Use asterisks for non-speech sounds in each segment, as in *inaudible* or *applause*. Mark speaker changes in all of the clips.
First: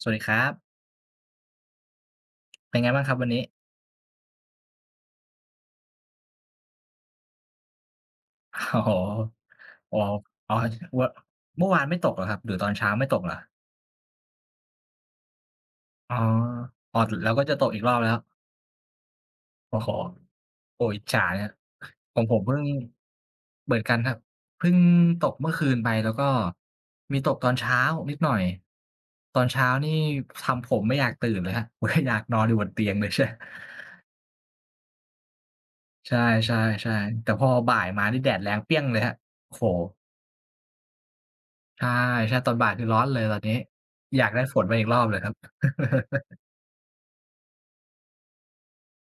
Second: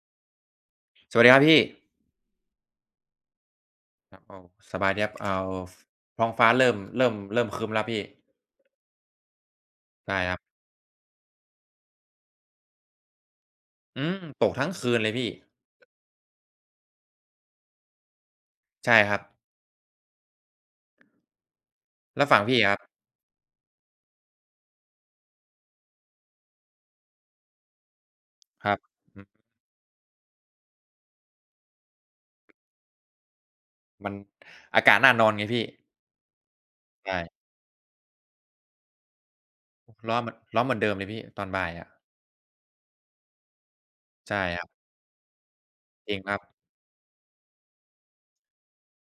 Speaker 1: สวัสดีครับ
Speaker 2: สวัสดีครับพี่
Speaker 1: เป็นไงบ้างครับวันนี้
Speaker 2: ครับโอ้สบายดีครับเอาพท้องฟ้าเริ่มครึ้มแล้วพี่
Speaker 1: *laughs* โอ้โฮอ๋อ
Speaker 2: ใช่ครั
Speaker 1: อ๋
Speaker 2: บ
Speaker 1: อวเมื่อวานไม่ตกเหรอครับหรือตอนเช้าไม่ตกเหรอ
Speaker 2: อืมตกทั้งคืนเลยพี่
Speaker 1: อ๋ออ๋อแล้วก็จะตกอีกรอบแล้ว
Speaker 2: ใช่ครับ
Speaker 1: โอ้โฮโอ้อิจฉาเนี่ยของ
Speaker 2: แล้ว
Speaker 1: ผม
Speaker 2: ฝั่ง
Speaker 1: เพิ่
Speaker 2: พี่
Speaker 1: ง
Speaker 2: อะครับ
Speaker 1: เหมือนกันครับเพิ่งตกเมื่อคืนไปแล้วก็มีตกตอนเช้านิดหน่อย
Speaker 2: ครับอืม
Speaker 1: ตอนเช้านี่ทำผมไม่อยากตื่นเลยครับผ *laughs* มอยากนอนอยู่บนเตียงเลย *laughs*
Speaker 2: มันอากาศน่านอนไงพี่
Speaker 1: ใช่ใช่ๆ
Speaker 2: ใช่
Speaker 1: ๆแต่พอบ่ายมานี่แดดแรงเปรี้ยงเลยครับโอ้โฮ
Speaker 2: ร้อนเหมือนเดิมเลยพี่ตอนบ่าย
Speaker 1: ใช่
Speaker 2: อะ
Speaker 1: ใช่ตอนบ่ายคือร้อนเลยตอนนี้อยาก
Speaker 2: ใช่
Speaker 1: ได้ฝ
Speaker 2: ค
Speaker 1: น
Speaker 2: รับ
Speaker 1: มาอีกรอบเลยครับ *laughs*
Speaker 2: จริงครับ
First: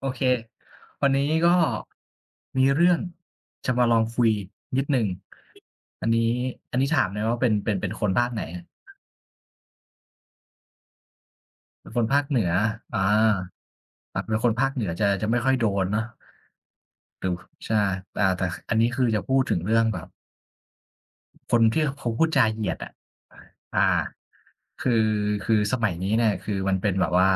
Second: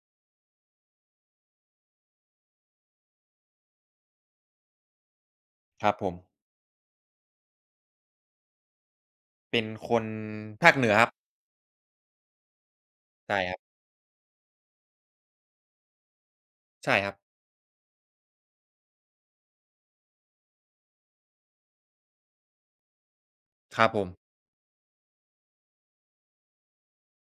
Speaker 1: โอเควันนี้ก็มีเรื่องจะมาลองคุยนิดหนึ่ง
Speaker 2: ครับผ
Speaker 1: อัน
Speaker 2: ม
Speaker 1: นี้อันนี้ถามหน่อยว่าเป็นคนภาคไหนอะ
Speaker 2: เป็นคนภาคเหนือครับ
Speaker 1: เป็นคนภาคเหนืออา
Speaker 2: ใช่ครับ
Speaker 1: อาเป็นคนภาคเหนือจะไม่ค่อยโดนเนาะ
Speaker 2: ใช่ครับ
Speaker 1: ดูใช่อ่าแต่อันนี้คือจะพูดถึงเรื่องแบบ คนที่เขาพูดจาเหยียดอะ
Speaker 2: ครั
Speaker 1: อา
Speaker 2: บผม
Speaker 1: คือคือสมัยนี้เนี่ยคือมันเป็นแบบว่า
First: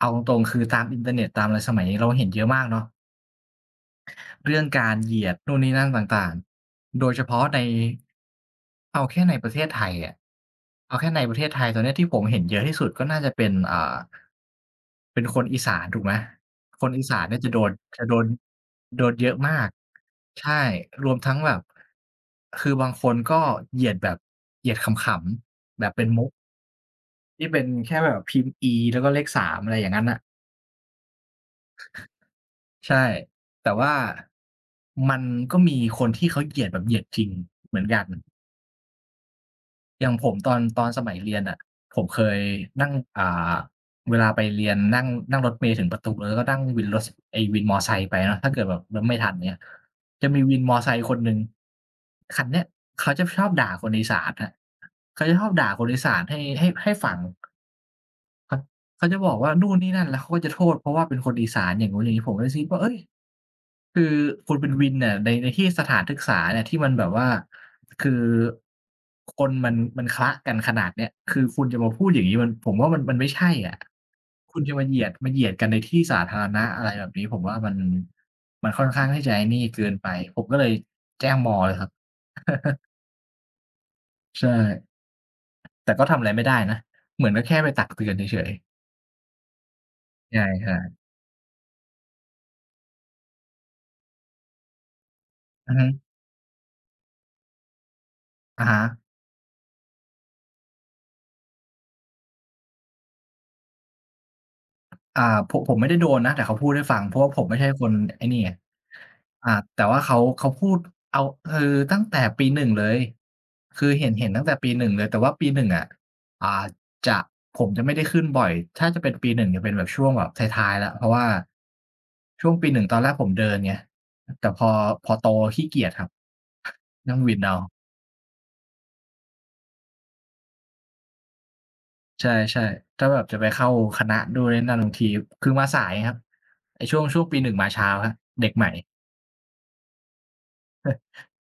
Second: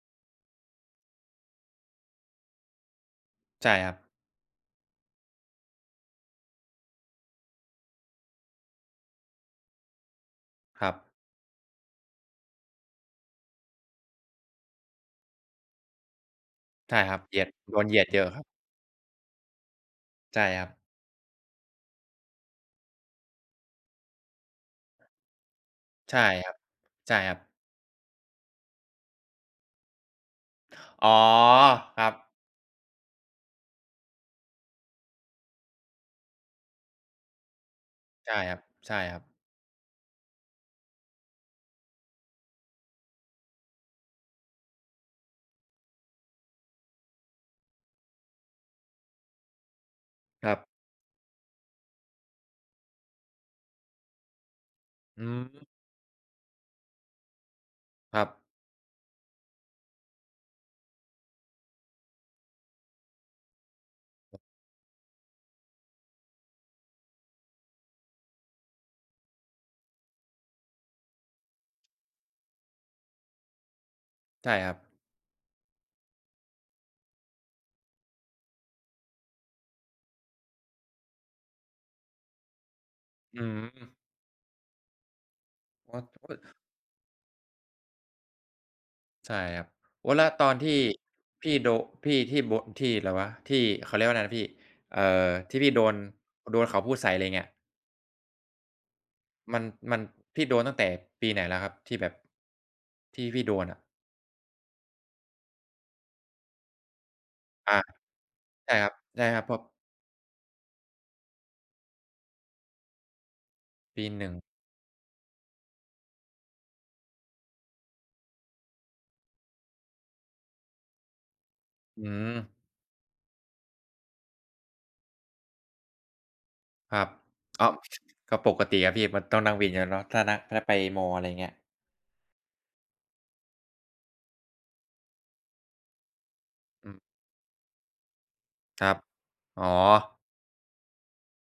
Speaker 1: เอาตรงๆคือตามอินเทอร์เน็ตตามอะไรสมัยนี้เราเห็นเยอะมากเนาะ
Speaker 2: ใช่ครับ
Speaker 1: เรื่องการเหยียดนู่นนี่นั่นต่างๆ โดยเฉพาะในเอาแค่ในประเทศไทยอะ
Speaker 2: ครับ
Speaker 1: เอาแค่ในประเทศไทยตอนเนี้ยที่ผมเห็นเยอะที่สุดก็น่าจะเป็นอ่าเป็นคนอีสานถูกไหมคน
Speaker 2: ใช่
Speaker 1: อี
Speaker 2: ครั
Speaker 1: สา
Speaker 2: บ
Speaker 1: น
Speaker 2: เห
Speaker 1: เนี่
Speaker 2: ยี
Speaker 1: ย
Speaker 2: ยด
Speaker 1: จะโดน
Speaker 2: โดนเหยีย
Speaker 1: จะ
Speaker 2: ด
Speaker 1: โด
Speaker 2: เย
Speaker 1: น
Speaker 2: อะครับ
Speaker 1: โดนเยอะมาก
Speaker 2: ใช่
Speaker 1: ใช่
Speaker 2: ครับ
Speaker 1: รวมทั้งแบบคือบางคนก็เหยียดแบบเหยียดขำๆแบบเป็น
Speaker 2: ใช่
Speaker 1: มุก
Speaker 2: ครับใช่ครับ
Speaker 1: ที่เป็นแค่แบบพิมพ์ E แล้วก็เลข3อะไรอย่างงั้นน่ะ
Speaker 2: อ๋อครับ
Speaker 1: ใช่แต่ว่ามันก็มีคนที่เขาเหยียดแบบเหยียดจริงเหมือนกัน
Speaker 2: ใช่ครับใช่ครับ
Speaker 1: อย่างผมตอนตอนสมัยเรียนน่ะผมเคยนั่งาเวลาไปเรียนนั่งนั่งรถเมล์ถึงประตูแล้วก็นั่งวินรถสไอ้วินมอไซค์ไปเนาะถ้าเกิดแบบรถไม่ทันเงี้ยจะมี
Speaker 2: ครั
Speaker 1: วิ
Speaker 2: บ
Speaker 1: นมอไซค์คนหนึ่งคันเนี้ยเขาจะชอบด่าคนอีสานครับ
Speaker 2: อื
Speaker 1: เขาจะช
Speaker 2: ม
Speaker 1: อบด่าคนอีสานให้ฝั่ง
Speaker 2: ครับ
Speaker 1: เขาเขาจะบอกว่านู่นนี่นั่นแล้วเขาก็จะโทษเพราะว่าเป็นคนอีสานอย่างนู้นอย่างนี้ผมก็เลยคิดว่าเฮ้ยคือคุณเป็นวินเนี่ยในที่สถานศึกษาเนี่ยที่มันแบบว่าคือคนมันคละกันขนาดเนี้ยคือคุณจะมาพูดอย่างงี้มันผมว่ามันไม่ใช่อะ
Speaker 2: ใช่
Speaker 1: คุณ
Speaker 2: ครั
Speaker 1: จะ
Speaker 2: บ
Speaker 1: มาเหยียดมาเหยียดกันในที่สาธารณะอะไรแบบนี้ผมว่ามันมันค่อนข้างที่จะไอ้นี่เกินไปผมก็เลยแจ้งมเลยครับ
Speaker 2: อืม
Speaker 1: ใช่แต่
Speaker 2: โอ๊ย
Speaker 1: ก็ทำอะไร
Speaker 2: โอ๊ย
Speaker 1: ไม่ได้นะเหมือนก็แค่ไปตักเตือนเฉย
Speaker 2: ใช่ครับโอ๊ยแล้
Speaker 1: ๆ
Speaker 2: ว
Speaker 1: ใช
Speaker 2: ตอนที่
Speaker 1: ่
Speaker 2: พี่โดพี่ที่โบะที่อะไรวะที่เขาเรียกว่าอะไรนะพี่เอ่อที่
Speaker 1: ๆ
Speaker 2: พี่
Speaker 1: อือ
Speaker 2: โด
Speaker 1: ฮึ
Speaker 2: นโดนเขาพูดใส่อะไรเงี้ย
Speaker 1: อะฮะ
Speaker 2: มันมันพี่โดนตั้งแต่ปีไหนแล้วครับที่แบบที่พี่โดนอะ
Speaker 1: อ่าผมไม่ได้โดนนะแต่เขาพูดให้ฟังเพราะว่าผมไม่ใช่
Speaker 2: อา
Speaker 1: คนไอ้นี่ไง
Speaker 2: ใช่ครับใช่ครับ
Speaker 1: อ่า
Speaker 2: พอ
Speaker 1: แต่ว่าเขาพูดเอาคือตั้งแต่ปีหนึ่งเลยคือ
Speaker 2: ปี
Speaker 1: เห็น
Speaker 2: ห
Speaker 1: เห็น
Speaker 2: นึ่ง
Speaker 1: ตั้งแต่ปีหนึ่งเลยแต่ว่าปีหนึ่งอะอ่าจะผมจะไม่ได้ขึ้นบ่อยถ้าจะเป็นปีหนึ่งจะเป็นแบบช่วงแบบท้ายๆแล้วเพราะว่า
Speaker 2: อืม
Speaker 1: ช่วงปีหนึ่งตอนแรกผมเดินไงแต่พอโตขี้เกียจครับ
Speaker 2: ครับ
Speaker 1: นั่งวินเอา
Speaker 2: อ้าวก็ปกติอะพี่มันต้องนั่งวินอยู่แล้วเนาะถ้านั่งถ้าไปมออะไรเงี้ย
Speaker 1: ใช่ๆถ้าแบบจะไปเข้าคณะด้วยนั่นบางทีคือมาสายครับไอ้
Speaker 2: อื
Speaker 1: ช่
Speaker 2: ม
Speaker 1: วงช่วงปีหนึ่งมาเช้าครับเด็กใหม่
Speaker 2: ครับอ๋อ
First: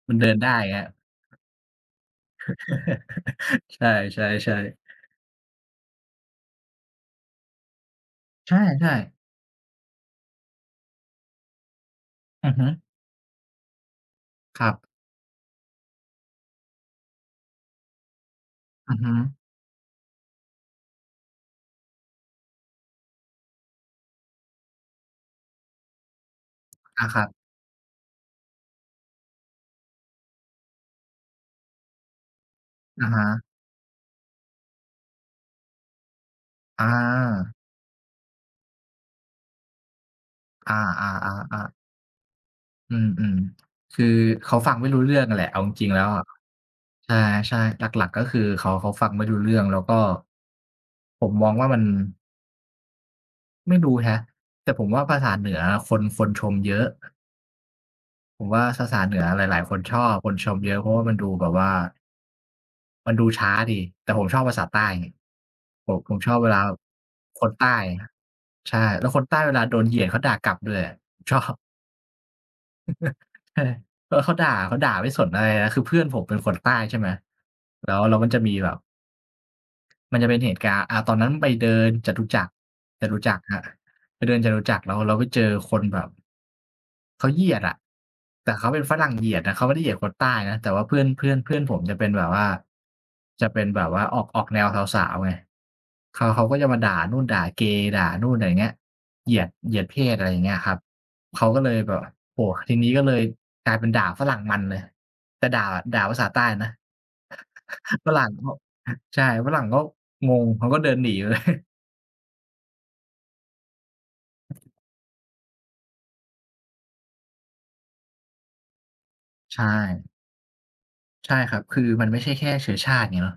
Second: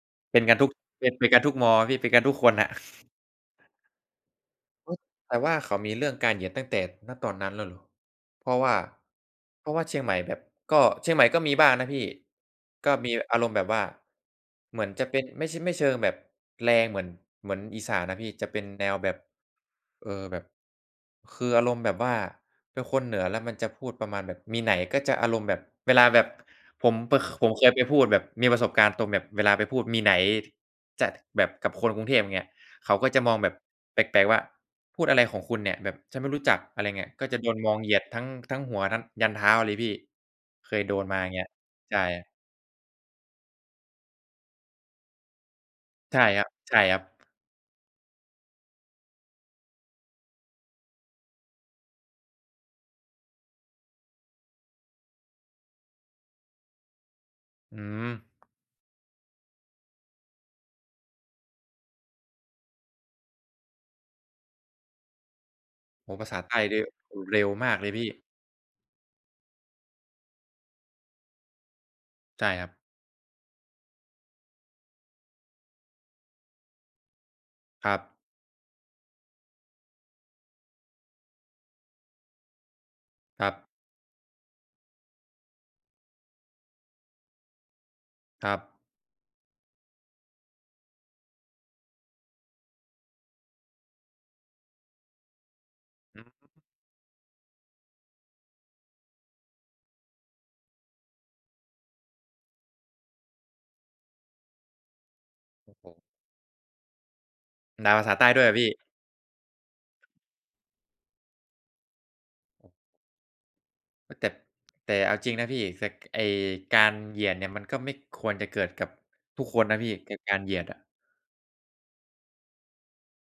Speaker 1: มันเดิน
Speaker 2: เป็นกั
Speaker 1: ได้
Speaker 2: นทุก
Speaker 1: ครับ
Speaker 2: เป็นกันทุกมอพี่เป็นกันทุกคนน่ะ
Speaker 1: *laughs* ใช่ๆ
Speaker 2: อุ๊ย
Speaker 1: ๆ
Speaker 2: แต่ว่าเขามีเรื่องการเหยียดตั้งแต่ณตอนนั้นแล้วเหรอเพ
Speaker 1: ใช่
Speaker 2: ราะว่า
Speaker 1: ใช่
Speaker 2: เพราะว่าเชียงใหม่แบบก็เชียงใหม่ก็มีบ้างนะพี่
Speaker 1: อือฮึ
Speaker 2: ก็มีอารมณ์แบบว่า
Speaker 1: ครั
Speaker 2: เหมือน
Speaker 1: บ
Speaker 2: จะเป็นไม่ใชไม่เชิงแบบแรงเหมือนเหมือนอีสานนะพี่จะเป็นแน
Speaker 1: อื
Speaker 2: ว
Speaker 1: อ
Speaker 2: แบ
Speaker 1: ฮึ
Speaker 2: บเออแบบคืออารมณ์แบบว่าเป็นคนเหนือแล้วมันจะพูดประมาณแบบมีไหนก็จะอารมณ์แบบเวลาแบบผม
Speaker 1: อา
Speaker 2: ป
Speaker 1: ครับ
Speaker 2: ผมเคยไปพูดแบบมีประสบการณ์ตรงแบบเวลาไปพูดมีไหนจะแบบกับคนกรุงเทพอย่างเงี้ย เขาก็
Speaker 1: อะ
Speaker 2: จะ
Speaker 1: ฮะ
Speaker 2: มองแบบแปลกๆว่าพูดอะไรของคุณเนี่ยแบบฉันไม่รู้จักอะ
Speaker 1: อ
Speaker 2: ไรเงี้ยก็จะโด
Speaker 1: า
Speaker 2: นมองเหยียดทั้งทั้งหัวทั้งยันเท้าเลยพี่
Speaker 1: อ
Speaker 2: เคยโดนมาอย่างเงี้ย
Speaker 1: าๆๆ
Speaker 2: ใช่
Speaker 1: ๆอืมๆคือเขาฟังไม่รู้เรื่องอะแหละเอาจริงๆแล้ว
Speaker 2: ใช่
Speaker 1: อะ
Speaker 2: ครับใช่ครั
Speaker 1: ใ
Speaker 2: บ
Speaker 1: ช่ๆหลักๆก็คือเขาฟังไม่รู้เรื่องแล้วก็ผมมองว่ามันไม่รู้แฮะแต่ผมว่าภาษาเหนือคนชมเยอะ
Speaker 2: อืม
Speaker 1: ผมว่าภาษาเหนือหลายๆคนชอบคนชมเยอะเพราะว่ามันดูแบบว่า มันดูช้าดีแต่ผมชอบภาษาใต้ไงผมผ
Speaker 2: โอ้
Speaker 1: ม
Speaker 2: โฮ
Speaker 1: ช
Speaker 2: ภา
Speaker 1: อบ
Speaker 2: ษา
Speaker 1: เว
Speaker 2: ใต้
Speaker 1: ลา
Speaker 2: นี่
Speaker 1: ค
Speaker 2: เร็ว
Speaker 1: น
Speaker 2: มา
Speaker 1: ใต้
Speaker 2: กเลย
Speaker 1: ค
Speaker 2: พี่
Speaker 1: รับใช่แล้วคนใต้เวลาโดนเหยียดเขาด่ากลับด้วยอะชอบ
Speaker 2: ใช่ครับ
Speaker 1: *laughs* ใช่แล้วเขาด่าเขาด่าไม่สนอะไรนะคือเพื่อนผมเป็นคนใต้ใช่ไหม
Speaker 2: ค
Speaker 1: แล้
Speaker 2: รั
Speaker 1: วแล้วมัน
Speaker 2: บ
Speaker 1: จะมีแบบมันจะเป็นเหตุการณ์อ่าตอนนั้นไปเดินจตุจักรจตุจักร
Speaker 2: ครั
Speaker 1: ค
Speaker 2: บ
Speaker 1: รับไปเดินจตุจักรแล้วเราไปเจอคนแบบ เขาเหยียดอะ
Speaker 2: ค
Speaker 1: แต่
Speaker 2: รั
Speaker 1: เขาเป็น
Speaker 2: บ
Speaker 1: ฝรั่งเหยียดนะเขาไม่ได้เหยียดคนใต้นะแต่ว่าเพื่อนเพื่อนเพื่อนผมจะเป็นแบบว่าจะเป็นแบบว่าออกออกแนวสาวๆไง
Speaker 2: อื
Speaker 1: เขาเขา
Speaker 2: ม
Speaker 1: ก็จะมาด่านู่นด่าเกย์ด่านู่นอะไรอย่างเงี้ยเหยียดเหยียดเพศอะไรอย่างเงี้ยครับเขาก็เลยแบบโอ้โฮทีนี้ก็เลยกลายเป็นด่าฝรั่งมันเลยแต่ด่า
Speaker 2: โอ้โฮ
Speaker 1: ด่าภาษาใต้นะ
Speaker 2: ด่าภา
Speaker 1: ฝ
Speaker 2: ษา
Speaker 1: รั่
Speaker 2: ใต้
Speaker 1: ง
Speaker 2: ด้วยเห
Speaker 1: ก็
Speaker 2: รอพี่
Speaker 1: ใช่ฝรั่งก็งงเขาก็เดินหนีไปเลย *laughs*
Speaker 2: เฮ้ยแต่แต่เอาจริงนะพี่สไอ้การเหยียดเนี่ยมันก็ไม่ควรจะเกิดกับทุกค
Speaker 1: ใช่
Speaker 2: นนะพี่กับการเหยียดอะ
Speaker 1: ใช่ครับคือมันไม่ใช่แค่เชื้อชาติไงเนาะ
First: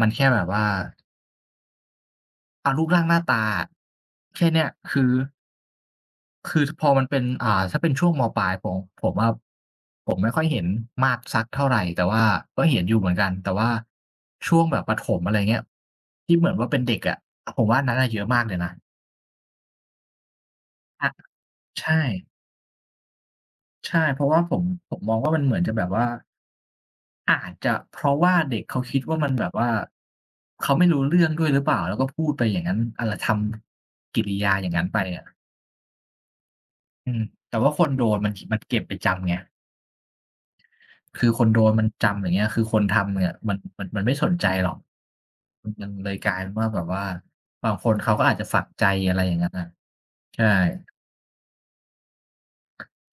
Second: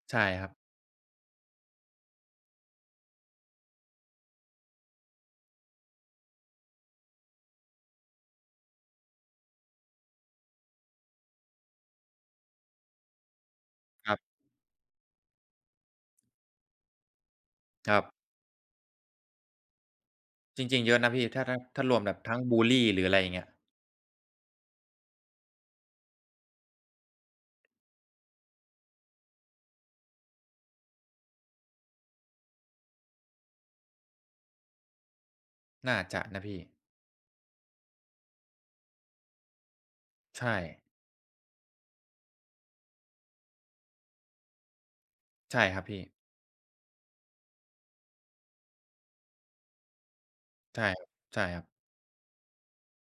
Speaker 1: มันแค่
Speaker 2: ใช่
Speaker 1: แบ
Speaker 2: ค
Speaker 1: บ
Speaker 2: รับ
Speaker 1: ว่า รูปร่างหน้าตาแค่เนี้ยคือพอมันเป็นถ้าเป็นช่วงมปลายผมผมผมไม่ค่อยเห็นมากสักเท่าไรแต่ว่าก็เห็นอยู่เหมือนกันแต่ว่า
Speaker 2: ครับ
Speaker 1: ช่วงแบบประถมอะไรเงี้ยที่เหมือนว่าเป็นเด็กอะผมว่าอัน
Speaker 2: ค
Speaker 1: นั้น
Speaker 2: รับ
Speaker 1: น่ะเยอะมากเลยนะ
Speaker 2: จริงๆเยอะ
Speaker 1: คะ
Speaker 2: นะพี่ถ้า
Speaker 1: ใช่
Speaker 2: รวมแบบทั้งบุลลีหรืออะไรอย่างเงี้ย
Speaker 1: ใช่เพราะว่าผมมองว่ามันเหมือนจะแบบว่าอาจจะเพราะว่าเด็กเขาคิดว่ามันแบบว่าเขาไม่รู้เรื่องด้วยหรือเปล่าแล้วก็พูดไปอย่างงั้นอะไรทำกิริยาอย่างงั้นไปอะ
Speaker 2: น่าจะนะพี่
Speaker 1: อืมแต่ว่าคนโดนมันเก็บไปจำไง
Speaker 2: ใช่
Speaker 1: คือคนโดนมันจำอย่างเงี้ยคือคนทำเนี่ยมันไม่สนใจหรอก
Speaker 2: ใช่
Speaker 1: มัน
Speaker 2: ครับ
Speaker 1: มัน
Speaker 2: พี่
Speaker 1: เลยกลายเป็นว่าแบบว่าบางคนเขาก็อาจจะฝังใจอะไรอย่างงั้นน่ะใช่
Speaker 2: ใช่ครับใช่ครับ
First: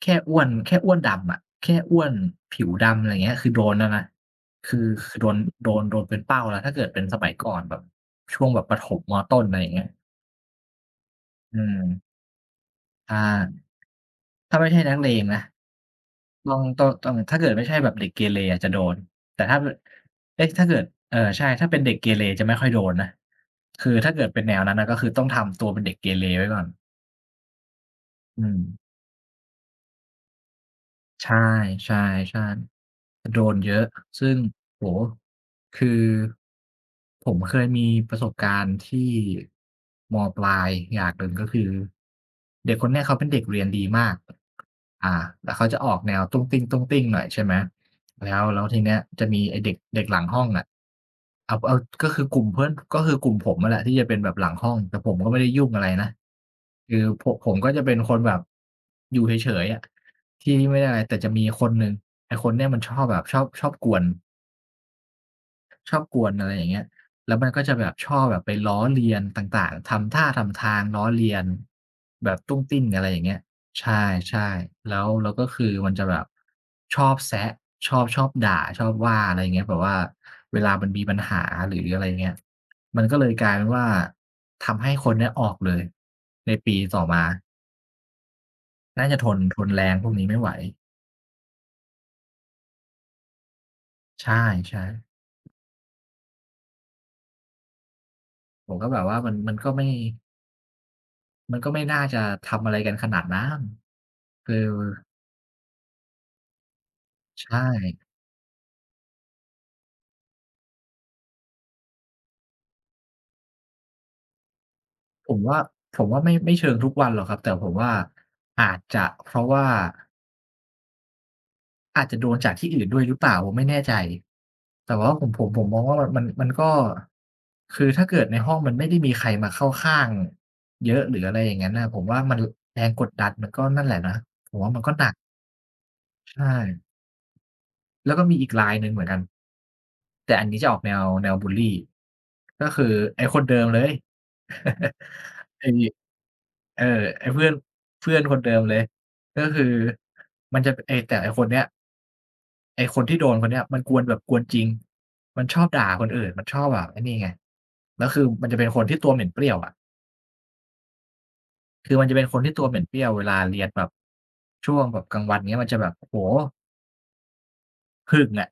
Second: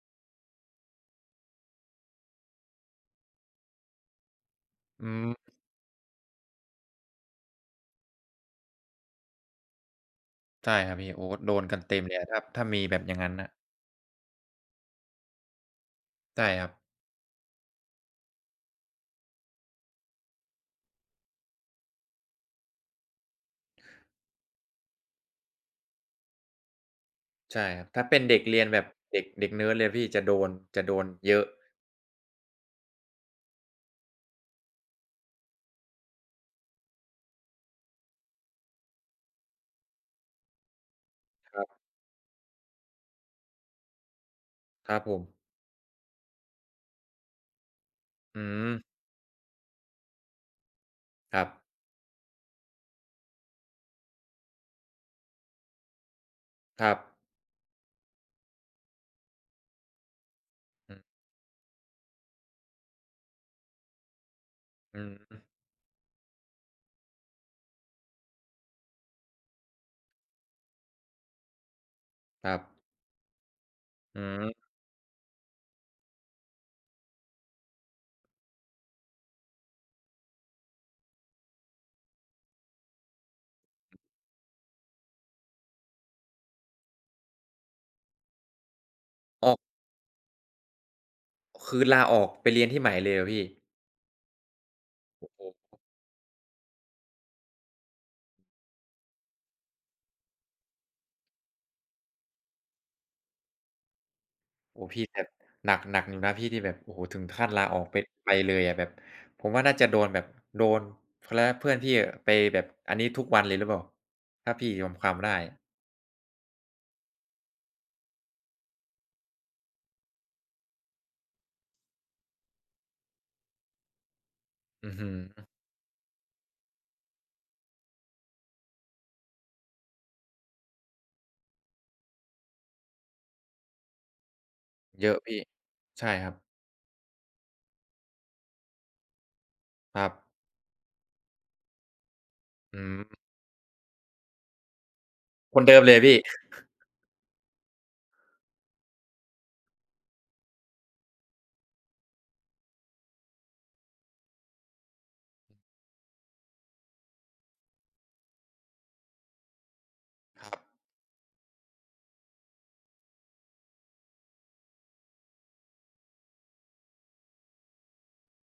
Speaker 1: แค่อ้วนแค่อ้วนดำอะแค่อ้วนผิวดำอะไรเงี้ยคือโดนแล้วนะคือ
Speaker 2: อื
Speaker 1: คือโดน
Speaker 2: ม
Speaker 1: โดนเป็นเป้าแล้วถ้าเกิดเป็นสมัยก่อนแบบช่วงแบบประถมมต้นอะไรอย่างเงี้ย
Speaker 2: ใช่ครับพี่โอ้โด
Speaker 1: อื
Speaker 2: นกัน
Speaker 1: ม
Speaker 2: เต็มเลยอะถ้ามีแบบอย่า
Speaker 1: ถ้า
Speaker 2: งงั้นน่ะ
Speaker 1: ถ้าไม่ใช่นักเลงนะ
Speaker 2: ใช่
Speaker 1: ต้อง
Speaker 2: ครับ
Speaker 1: ต้องต้องถ้าเกิดไม่ใช่แบบเด็กเกเรอะจะโดน แต่ถ้าเอ๊ะถ้าเกิดเออใช่ถ้าเป็นเด็กเกเรจะไม่ค่อยโดนนะคือถ้าเกิดเป็นแนวนั้นน่ะก็คือต้องทำตัวเป็นเด็กเกเรไว้ก่อน
Speaker 2: ใช่ครับถ้าเป็นเด็
Speaker 1: อื
Speaker 2: ก
Speaker 1: ม
Speaker 2: เรียนแบบเด็กเด็กเนิร์ดเลยพี่จะโดนจะโดน
Speaker 1: ใช
Speaker 2: เยอะ
Speaker 1: ่ๆๆ ซึ่งโอ้โฮคือผมเคยมีประสบการณ์ที่มปลายอย่างหนึ่งก็
Speaker 2: ค
Speaker 1: คื
Speaker 2: รั
Speaker 1: อ
Speaker 2: บ
Speaker 1: เด็กคนเนี้ยเขาเป็นเด็กเรียนดีมาก
Speaker 2: ครับผ
Speaker 1: อ่า
Speaker 2: ม
Speaker 1: แต่เขาจะออกแนวตุ้งติ้งตุ้งติ้งหน่อยใช่ไหมแล้ว
Speaker 2: อื
Speaker 1: แล้ว
Speaker 2: ม
Speaker 1: ทีเนี้ยจะมีไอ้เด็กเด็กหลังห้องอะ
Speaker 2: ครับ
Speaker 1: เอาเอาก็คือกลุ่มเพื่อนก็คือกลุ่มผมอะแหละที่จะเป็นแบบหลังห้องแต่ผมก็ไม่ได้ยุ่งอะไรนะ
Speaker 2: ครับ
Speaker 1: คือผมก็จะเป็นคนแบบอยู่เฉยๆอะที่ไม่ได้
Speaker 2: อื
Speaker 1: อะ
Speaker 2: อ
Speaker 1: ไรแต่จะมีคนหนึ่งไอ้คนเนี้ยมันชอบแบบชอบกวน
Speaker 2: อืม
Speaker 1: ชอบกวนอะไรอย่างเงี้ยแล้วมันก็จะแบบชอบแบบไปล้อเลียนต่างๆ ทำท่าทำทางล้อเลียนแบบ
Speaker 2: ครั
Speaker 1: ตุ้
Speaker 2: บ
Speaker 1: งติ้งอะไรอย่างเงี้ยใช
Speaker 2: อื
Speaker 1: ่
Speaker 2: ม
Speaker 1: ๆแล้วก็คือมันจะแบบชอบแซะชอบด่าชอบว่าอะไรอย่างเงี้ยแบบว่าเวลามันมีปัญหาหรืออะไรอย่างเงี้ยมันก็เลยกลายเป็นว่าทำให้คนเนี้ยออกเลยในปีต่อมาน่าจะทน
Speaker 2: ออ
Speaker 1: ท
Speaker 2: ก
Speaker 1: นแรงพวกนี้ไม่ไหว
Speaker 2: คือลาออกไปเรียนที่ใหม่เลยเหรอพี่
Speaker 1: ใช่
Speaker 2: โอ้โฮ
Speaker 1: ๆผมก็แบบว่ามันก็ไม่มันก็ไม่น่าจะทำอะไรกันขนาดนั้น เออ
Speaker 2: โอ้พี่แบบหนักหนักอยู่นะพี่ที่แบบโอ้โฮถึงขั้น
Speaker 1: ใช่
Speaker 2: ลาออกไปไปเลยอะแบบผมว่าน่าจะโดนแบบโดนเขาเรียกว่าเพื่อนพี่อะไปแบบอันนี้ทุกวันเลยหรือเปล่าถ้าพี่จำความ
Speaker 1: ผ
Speaker 2: ได้
Speaker 1: มว่าผมว่าไม่เชิงทุกวันหรอกครับแต่ผมว่าอาจจะเพราะว่าอาจจะโดนจากที่อื่นด้วยหรือเปล่าผมไม่แน่ใจ
Speaker 2: อื้
Speaker 1: แต่
Speaker 2: อฮื
Speaker 1: ว่า
Speaker 2: อ
Speaker 1: ผมมองว่ามันก็คือถ้าเกิดในห้องมันไม่ได้มีใครมาเข้าข้างเยอะหรืออะไรอย่างงั้นน่ะผมว่ามันแรงกดดันมันก็นั่นแหละนะผมว่ามันก็ห
Speaker 2: เย
Speaker 1: นัก
Speaker 2: อะพี่ใช่ครับ
Speaker 1: ใช่ แล้วก็มีอีกลายหนึ่งเหมือนกัน
Speaker 2: ครับ
Speaker 1: แต่อันนี้จะออกแนวบุลลีก็
Speaker 2: อื
Speaker 1: คือ
Speaker 2: ม
Speaker 1: ไอ้คนเดิมเลย *laughs*
Speaker 2: คน
Speaker 1: ไอ้
Speaker 2: เดิมเลยพี่
Speaker 1: เออไอ้เพื่อนเพื่อนคนเดิมเลยก็คือมันจะไอ้แต่ไอ้คนเนี้ยไอ้คนที่โดนคนเนี้ยมันกวนแบบกวนจริงมันชอบด่าคนอื่นมันชอบแบบไอ้นี่ไงแล้วคือมันจะเป็นคนที่ตัวเหม็นเปรี้ยวอะ
Speaker 2: ครั
Speaker 1: คือมันจะเป็นคนที่ตัวเหม็นเปรี้ยวเวลาเรียนแบบช่วงแบบกลางวันเงี้ยมันจะแบบโอ้โฮ ผึ่งอะ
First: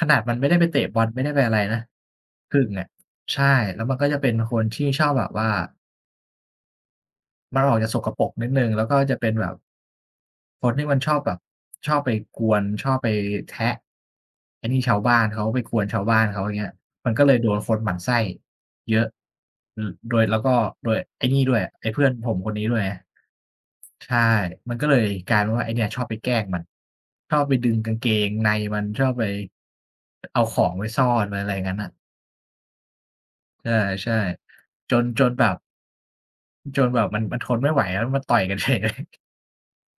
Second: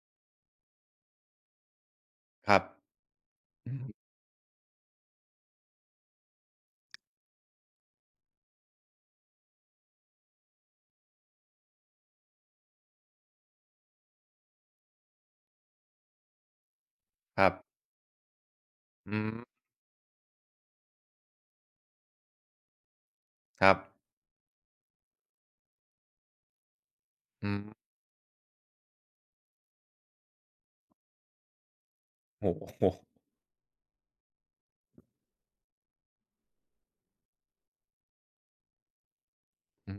Speaker 1: ขนาดมันไม่ได้ไปเตะบอลไม่ได้ไปอะไรนะ
Speaker 2: บ
Speaker 1: ผึ่งอะใช่แล้วมันก็จะเป็นคนที่ชอบแบบว่ามันออกจะสกปรกนิดหนึ่งแล้วก็จะเป็นแบบคนที่มันชอบแบบชอบไปกวนชอบไปแทะไอ้นี่ชาวบ้านเขาไปกวนชาวบ้านเขาอย่างเงี้ยมันก็เลย
Speaker 2: ค
Speaker 1: โด
Speaker 2: รับ
Speaker 1: นคนหมั่นไส้เยอะ
Speaker 2: อืม
Speaker 1: อือโดยแล้วก็โดยไอ้นี่ด้วยไอ้เพื่อนผมคนนี้ด้วยไง
Speaker 2: ครับ
Speaker 1: ใช่มันก็เลยกลายเป็นว่าไอ้เนี่ยชอบไปแกล้งมันชอบ
Speaker 2: อื
Speaker 1: ไป
Speaker 2: ม
Speaker 1: ดึ
Speaker 2: ครั
Speaker 1: ง
Speaker 2: บอืม
Speaker 1: กางเกงในมันชอบไปเอาของไว้ซ่อนไว้อะไรอย่างงั้นน่ะ
Speaker 2: โอ้โฮ
Speaker 1: ใช่ๆจนแบบจนแบบมันทนไม่ไหวแล้วมาต่อยกันเฉยเลย
Speaker 2: อืม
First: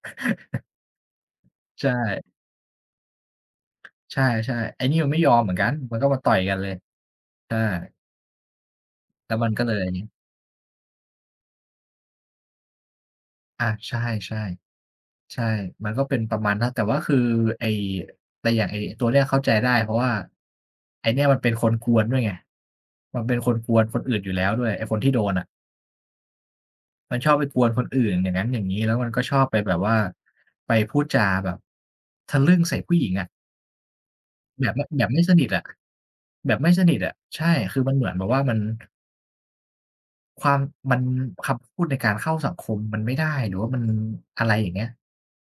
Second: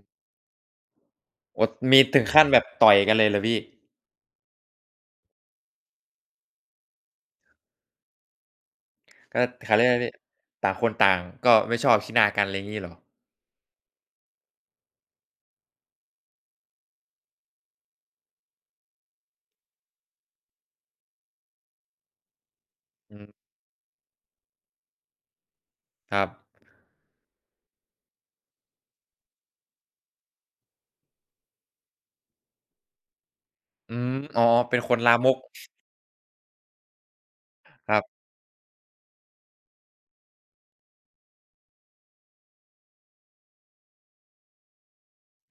Speaker 2: โอ้
Speaker 1: *laughs* ใช่
Speaker 2: มีถึงขั้นแบบต่อยกันเลยเหรอพี่
Speaker 1: ใช่ๆไอ้นี่มันไม่ยอมเหมือนกันมันก็มาต่อยกันเลยใช่แล้ว
Speaker 2: ก็
Speaker 1: มันก็เล
Speaker 2: เขาเรีย
Speaker 1: ย
Speaker 2: กว่าอะไรพี่ต่างคนต่างก็ไม่ชอบขี้หน้ากันอะไรงี้เหรอ
Speaker 1: ใช่ๆ ใช่มันก็เป็นประมาณนั้นแต่ว่าคือไอ้แต่อย่างไอ้ตัวเนี้ยเข้าใจได้เพราะว่าไอ้เนี่ยมันเป็นคนกวนด้วยไง
Speaker 2: อื
Speaker 1: มัน
Speaker 2: ม
Speaker 1: เป็นคนกวนคนอื่นอยู่แล้วด้วยไอ้คนที่โดนอะ
Speaker 2: ครับ
Speaker 1: มันชอบไปกวนคนอื่นอย่างนั้นอย่างงี้แล้วมันก็ชอบไปแบบว่าไปพูดจาแบบทะลึ่งใส่ผู้หญิงอะ
Speaker 2: อืมอ๋อ
Speaker 1: แบบ
Speaker 2: เป็น
Speaker 1: ไม่
Speaker 2: คน
Speaker 1: แบบ
Speaker 2: ลา
Speaker 1: ไม่
Speaker 2: ม
Speaker 1: ส
Speaker 2: ก
Speaker 1: นิทอะแบบไม่สนิทอะใช่คือ
Speaker 2: ค
Speaker 1: มัน
Speaker 2: รั
Speaker 1: เหมือน
Speaker 2: บ
Speaker 1: แบบว่ามัน ความมันคำพูดในการเข้าสังคมมันไม่ได้หรือว่ามันอะไรอย่างเงี้ย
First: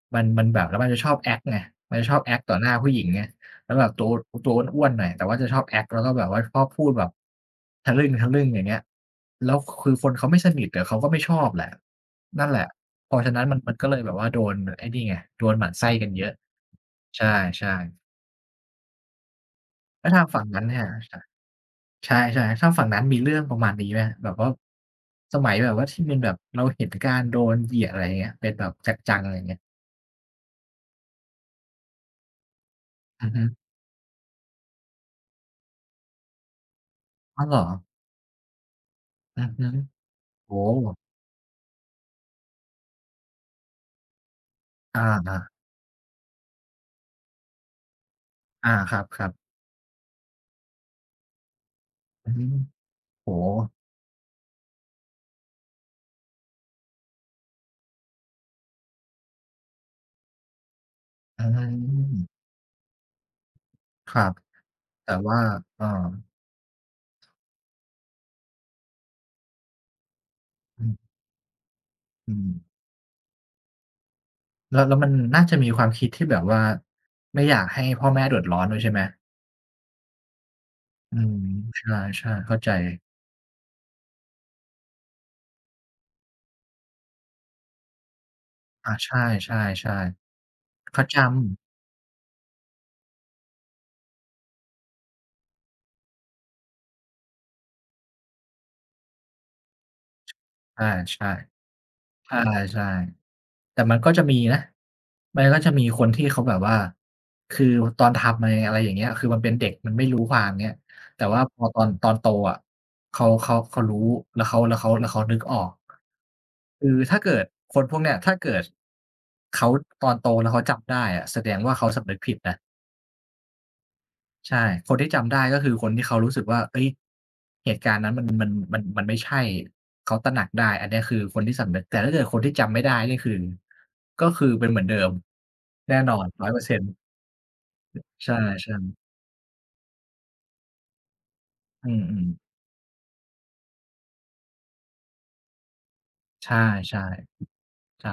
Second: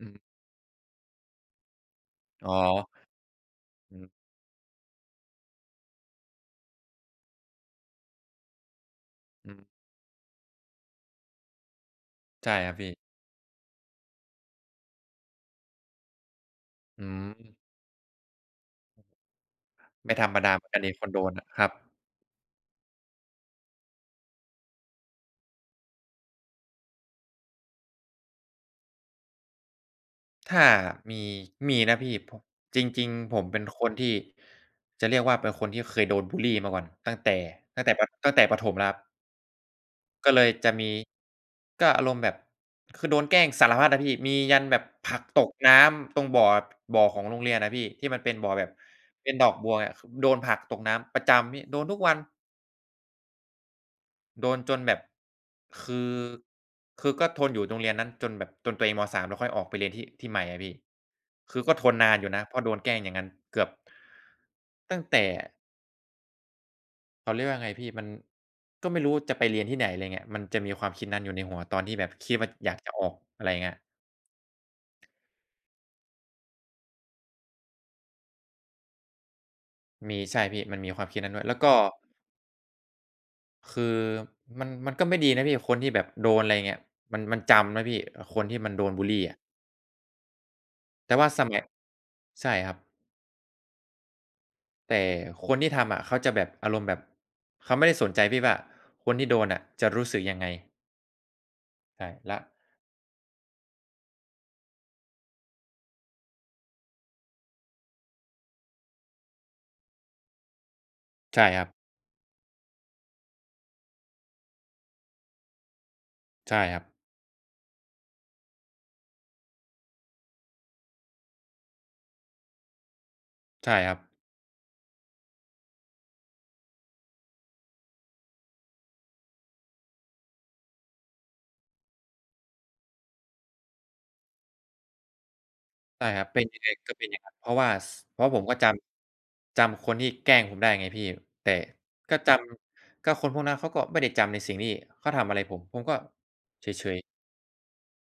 Speaker 2: อื
Speaker 1: มัน
Speaker 2: ม
Speaker 1: มันแบบแล้วมันจะชอบแ c t ไงมันจะชอบแอ t ต
Speaker 2: อ๋
Speaker 1: ต่
Speaker 2: อ
Speaker 1: อหน้าผู้หญิงไงแล้วแบบ
Speaker 2: อื
Speaker 1: ตัว
Speaker 2: ม
Speaker 1: ตัวอ้วนๆหน่อยแต่ว่าจะชอบ act แล้วก็แบบว่าชอบพูดแบบทะลึ่งๆอย่างเงี้ย
Speaker 2: อื
Speaker 1: แล้ว
Speaker 2: ม
Speaker 1: คือคนเขาไม่สนิทต่เขาก็ไม่ชอบแหละนั่น
Speaker 2: ใช่
Speaker 1: แหละ
Speaker 2: ครับพี่
Speaker 1: เพราะฉะนั้นมันก็เลยแบบว่าโดนไอ้นี่ไงโดนหมั่นไส้กันเยอะ
Speaker 2: อื
Speaker 1: ใช
Speaker 2: ม
Speaker 1: ่ๆแล้ว
Speaker 2: ไม่
Speaker 1: ทา
Speaker 2: ธ
Speaker 1: ง
Speaker 2: รรม
Speaker 1: ฝั่ง
Speaker 2: ดาเห
Speaker 1: นั้น
Speaker 2: มือนกั
Speaker 1: เนี่
Speaker 2: น
Speaker 1: ย
Speaker 2: นี่คนโดนอะครับ
Speaker 1: ใช่ๆทางฝั่งนั้นมีเรื่องประมาณนี้ไหมแบบว่าสมัยแบบว่าที่เป็นแบบเราเห็นการโดนเหยียดอะไรอย่างเงี้ยเป็นแบบจังๆอะไรอย่างเงี้ย
Speaker 2: ถ้ามีมีนะพี่ผมจริง
Speaker 1: อือ
Speaker 2: ๆผ
Speaker 1: ฮึ
Speaker 2: มเป็นคนที่จะเรียกว่าเป็นคนที่เคยโดนบุลลีมาก่อนตั้งแต่
Speaker 1: อ้าวเหรอ
Speaker 2: ตั้งแต่ปตั้งแต่ประถมแล้วครับ
Speaker 1: อือฮึ
Speaker 2: ก็เลย
Speaker 1: โอ้
Speaker 2: จะ
Speaker 1: โฮ
Speaker 2: มีก็อารมณ์แบบคือโดนแกล้งสารพัดอะพี่มียันแบบ
Speaker 1: อา
Speaker 2: ผลักตกน้ำตรงบ่อบ่อของโรงเรียนอะพี่ที่มันเป็นบ่อแบ
Speaker 1: ๆ
Speaker 2: บ
Speaker 1: อาครั
Speaker 2: เป็
Speaker 1: บ
Speaker 2: นด
Speaker 1: ๆ
Speaker 2: อกบัวไงคือโดนผลักตกน้ำประจำพี่โดนทุกวัน
Speaker 1: อืมโอ้โฮ
Speaker 2: โดนจนแบบคือคือก็ทนอยู่โรงเรียนนั้นจนแบบจนตัวเองมสามแล้วค่อยออกไปเรียนที่ใหม่อะพี่
Speaker 1: อื
Speaker 2: คือก็ทนนา
Speaker 1: ม
Speaker 2: นอยู่นะเพราะโดนแกล้งอย่างงั้นเกือบ
Speaker 1: ครับ
Speaker 2: ตั้ง
Speaker 1: แต่
Speaker 2: แต่
Speaker 1: ว่าเอ่อ
Speaker 2: เขาเรียกว่าไงพี่มันก็ไม่รู้จะไปเรียนที่ไหนอะไรเงี้ยมันจะมีค
Speaker 1: อื
Speaker 2: วามคิด
Speaker 1: ม
Speaker 2: นั้นอยู่ในหัวตอนที่แบบ
Speaker 1: อื
Speaker 2: คิดว่า
Speaker 1: ม
Speaker 2: อยากจะออกอะไรเงี้ย
Speaker 1: แล้วมันน่าจะมีความคิดที่แบบว่าไม่อยากให้พ่อแม่เดือดร้อนด้วยใช่ไหม
Speaker 2: มีใช่พี่มันมีความ
Speaker 1: อื
Speaker 2: คิดนั้
Speaker 1: ม
Speaker 2: นด้วยแล้วก็
Speaker 1: ใช่ๆเข้าใจ
Speaker 2: คือมันก็ไม่ดีนะพี่คนที่แบบโดนอะไรเงี้ยมันจำนะพี่คนที่มันโดน
Speaker 1: อา
Speaker 2: บุล
Speaker 1: ใช
Speaker 2: ลีอะ
Speaker 1: ่ๆๆเขา
Speaker 2: แต่
Speaker 1: จำ
Speaker 2: ว่าสมัยใช่ครับ แต่คนที่ทำอะเขาจะแบบอารมณ์แบบเขาไม่ได้สนใจพี่ว่าคนที่โดนอ่ะจะรู้สึกยังไง
Speaker 1: อาใช่
Speaker 2: ใช่
Speaker 1: ใ
Speaker 2: แล้ว
Speaker 1: ช่ๆ แต่มันก็จะมีนะมันก็จะมีคนที่เขาแบบว่าคือตอนทำมาอะไรอย่างเงี้ยคือมันเป็นเด็กมันไม่รู้ความเงี้ยแต่ว่า
Speaker 2: ใช่
Speaker 1: พ
Speaker 2: ค
Speaker 1: อ
Speaker 2: รับ
Speaker 1: ตอนโตอะเขารู้แล้วเขาแล้วเขาแล้วเขานึกออก
Speaker 2: ใช่ครับ
Speaker 1: คือถ้าเกิดคนพวกเนี้ยถ้าเกิดเขาตอนโตแล้วเขาจำได้อะแสดงว่าเขาสำนึกผิดนะ
Speaker 2: ใช่ครับ
Speaker 1: ใช่คนที่จำได้ก็คือคนที่เขารู้สึกว่าเฮ้ยเหตุการณ์นั้นมันไม่ใช่เขาตระหนักได้อันเนี้ยคือคนที่สำนึกแต่ถ้าเกิดคนที่จำไม่ได้นี่คือก็คือเป็นเหมือนเดิมแน่
Speaker 2: ใช่
Speaker 1: นอ
Speaker 2: ค
Speaker 1: น
Speaker 2: รับเป็นยังไง
Speaker 1: 100%
Speaker 2: ก็เป็นอย่างนั้นเพราะว่าสเพ
Speaker 1: ใช
Speaker 2: ราะผมก็จ
Speaker 1: ่ๆ
Speaker 2: ำจำคนที่แกล้งผมได้ไงพี่แต่
Speaker 1: อื
Speaker 2: ก็
Speaker 1: ม
Speaker 2: จ
Speaker 1: ๆ
Speaker 2: ำก็คนพวกนั้นเขาก็ไม่ได้จำในสิ่งที่เขาทำอะไรผมผมก็
Speaker 1: ใช
Speaker 2: เฉย
Speaker 1: ่
Speaker 2: ๆ
Speaker 1: ๆใช่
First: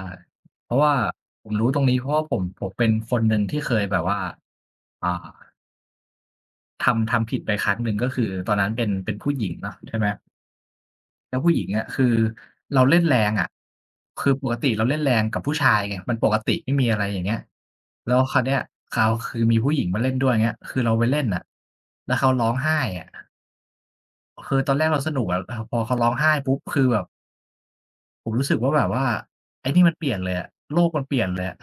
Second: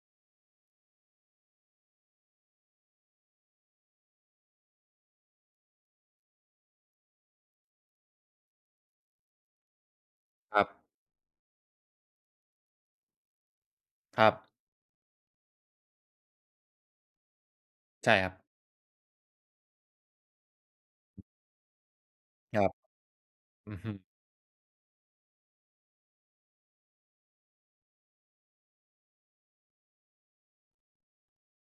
Speaker 1: เพราะว่าผมรู้ตรงนี้เพราะว่าผมเป็นคนหนึ่งที่เคยแบบว่าอ่าทำผิดไปครั้งหนึ่งก็คือตอนนั้นเป็นผู้หญิงเนาะใช่ไหม
Speaker 2: ครับ
Speaker 1: แล้วผู้หญิงอะคือเราเล่นแรงอะ
Speaker 2: ค
Speaker 1: คื
Speaker 2: รั
Speaker 1: อ
Speaker 2: บ
Speaker 1: ปกติเราเล่นแรงกับผู้ชายไงมันปกติไม่มีอะไรอย่างเงี้ยแล้
Speaker 2: ใช่
Speaker 1: ว
Speaker 2: ครับ
Speaker 1: คราวเนี้ยเขาวคือมีผู้หญิงมาเล่นด้วยอย่างเงี้ยคือเราไปเล่นน่ะแล้วเขาร้อง
Speaker 2: ครับ
Speaker 1: ไห้อะ
Speaker 2: อือฮึ
Speaker 1: คือตอนแรกเราสนุกอะแต่พอเขาร้องไห้ปุ๊บคือแบบผมรู้สึกว่าแบบว่าไอ้นี่มันเปลี่ยนเลยอะโลกมันเปลี่ยนเลยอะ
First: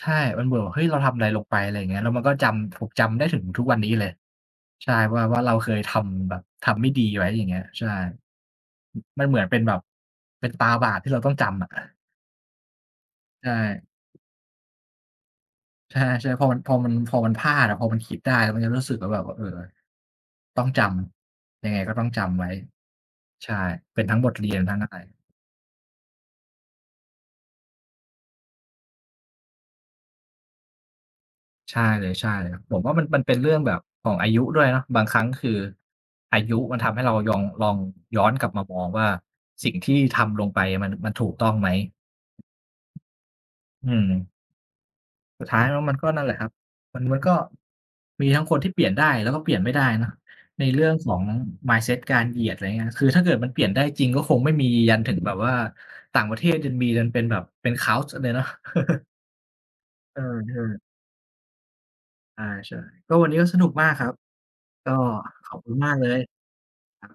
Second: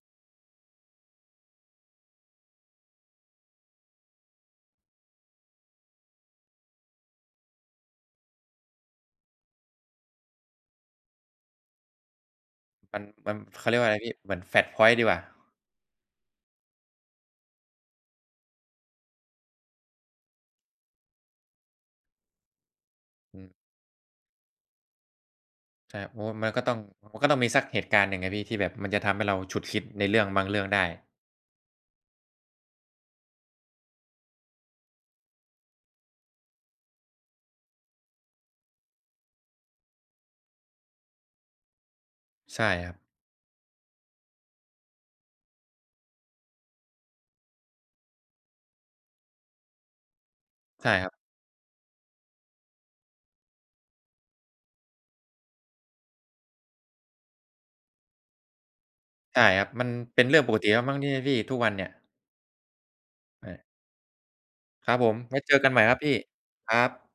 Speaker 1: ใช่มันเบื่อว่าเฮ้ยเราทำอะไรลงไปอะไรอย่างเงี้ยแล้วมันก็จำถูกจำได้ถึงทุกวันนี้เลย ใช่ว่าเราเคยทำแบบทำไม่ดีไว้อย่างเงี้ยใช่อมันเหมือนเป็นแบบเป็นตาบาปที่เราต้องจำอะ
Speaker 2: มันมัน
Speaker 1: ใช่
Speaker 2: เขาเรียกว่าอะไรพี่เหมือน Flashpoint ดีกว่า
Speaker 1: ใช่ๆพอมันพลาดอะพอมันคิดได้มันจะรู้สึกว่าแบบว่าเออต้องจำยังไงก็ต้องจำไว้
Speaker 2: อื
Speaker 1: ใช่
Speaker 2: ม
Speaker 1: เป็นทั้งบทเรียนทั้งอะไร
Speaker 2: ใช่โอ้มันก็ต้องมันก็ต้องมีสักเหตุการณ์หนึ่งอะพี่ที่แบบมันจะทำให้เราฉุกคิดในเรื่องบางเรื่องได้
Speaker 1: ใช่เลยใช่เลยครับผมว่ามันมันเป็นเรื่องแบบของอายุด้วยเนาะบางครั้งคืออายุมันทำให้เรายองลองย้อนกลับมามองว่าสิ่งที่ทำลงไปมันมันถูกต้องไหม
Speaker 2: ใช่ครับ
Speaker 1: อืมสุดท้ายแล้วมันก็นั่นแหละครับมันมันก็มีทั้งคนที่เปลี่ยนได้แล้วก็เปลี่ยนไม่ได้เนาะในเรื่อ
Speaker 2: ใช่
Speaker 1: ง
Speaker 2: ค
Speaker 1: ข
Speaker 2: รับ
Speaker 1: อง mindset การเหยียดอะไรเงี้ยคือถ้าเกิดมันเปลี่ยนได้จริงก็คงไม่มียันถึงแบบว่าต่างประเทศยังมีกันเป็นแบบเป็น Cult เลยเนาะ
Speaker 2: ใช่ครับมัน
Speaker 1: เอ
Speaker 2: เป็นเรื่องปก
Speaker 1: อ
Speaker 2: ติแล้ว
Speaker 1: ๆ
Speaker 2: มั้งเนี่ยพี่ทุกวันเนี่ย
Speaker 1: อาใช่ก็วันนี้ก็สนุก
Speaker 2: อา
Speaker 1: มากครับ
Speaker 2: ค
Speaker 1: ก็
Speaker 2: รับผมไว้
Speaker 1: ข
Speaker 2: เจ
Speaker 1: อบ
Speaker 2: อกั
Speaker 1: คุ
Speaker 2: น
Speaker 1: ณ
Speaker 2: ใหม่ค
Speaker 1: มาก
Speaker 2: รับ
Speaker 1: เล
Speaker 2: พี่
Speaker 1: ยครับ
Speaker 2: ครับ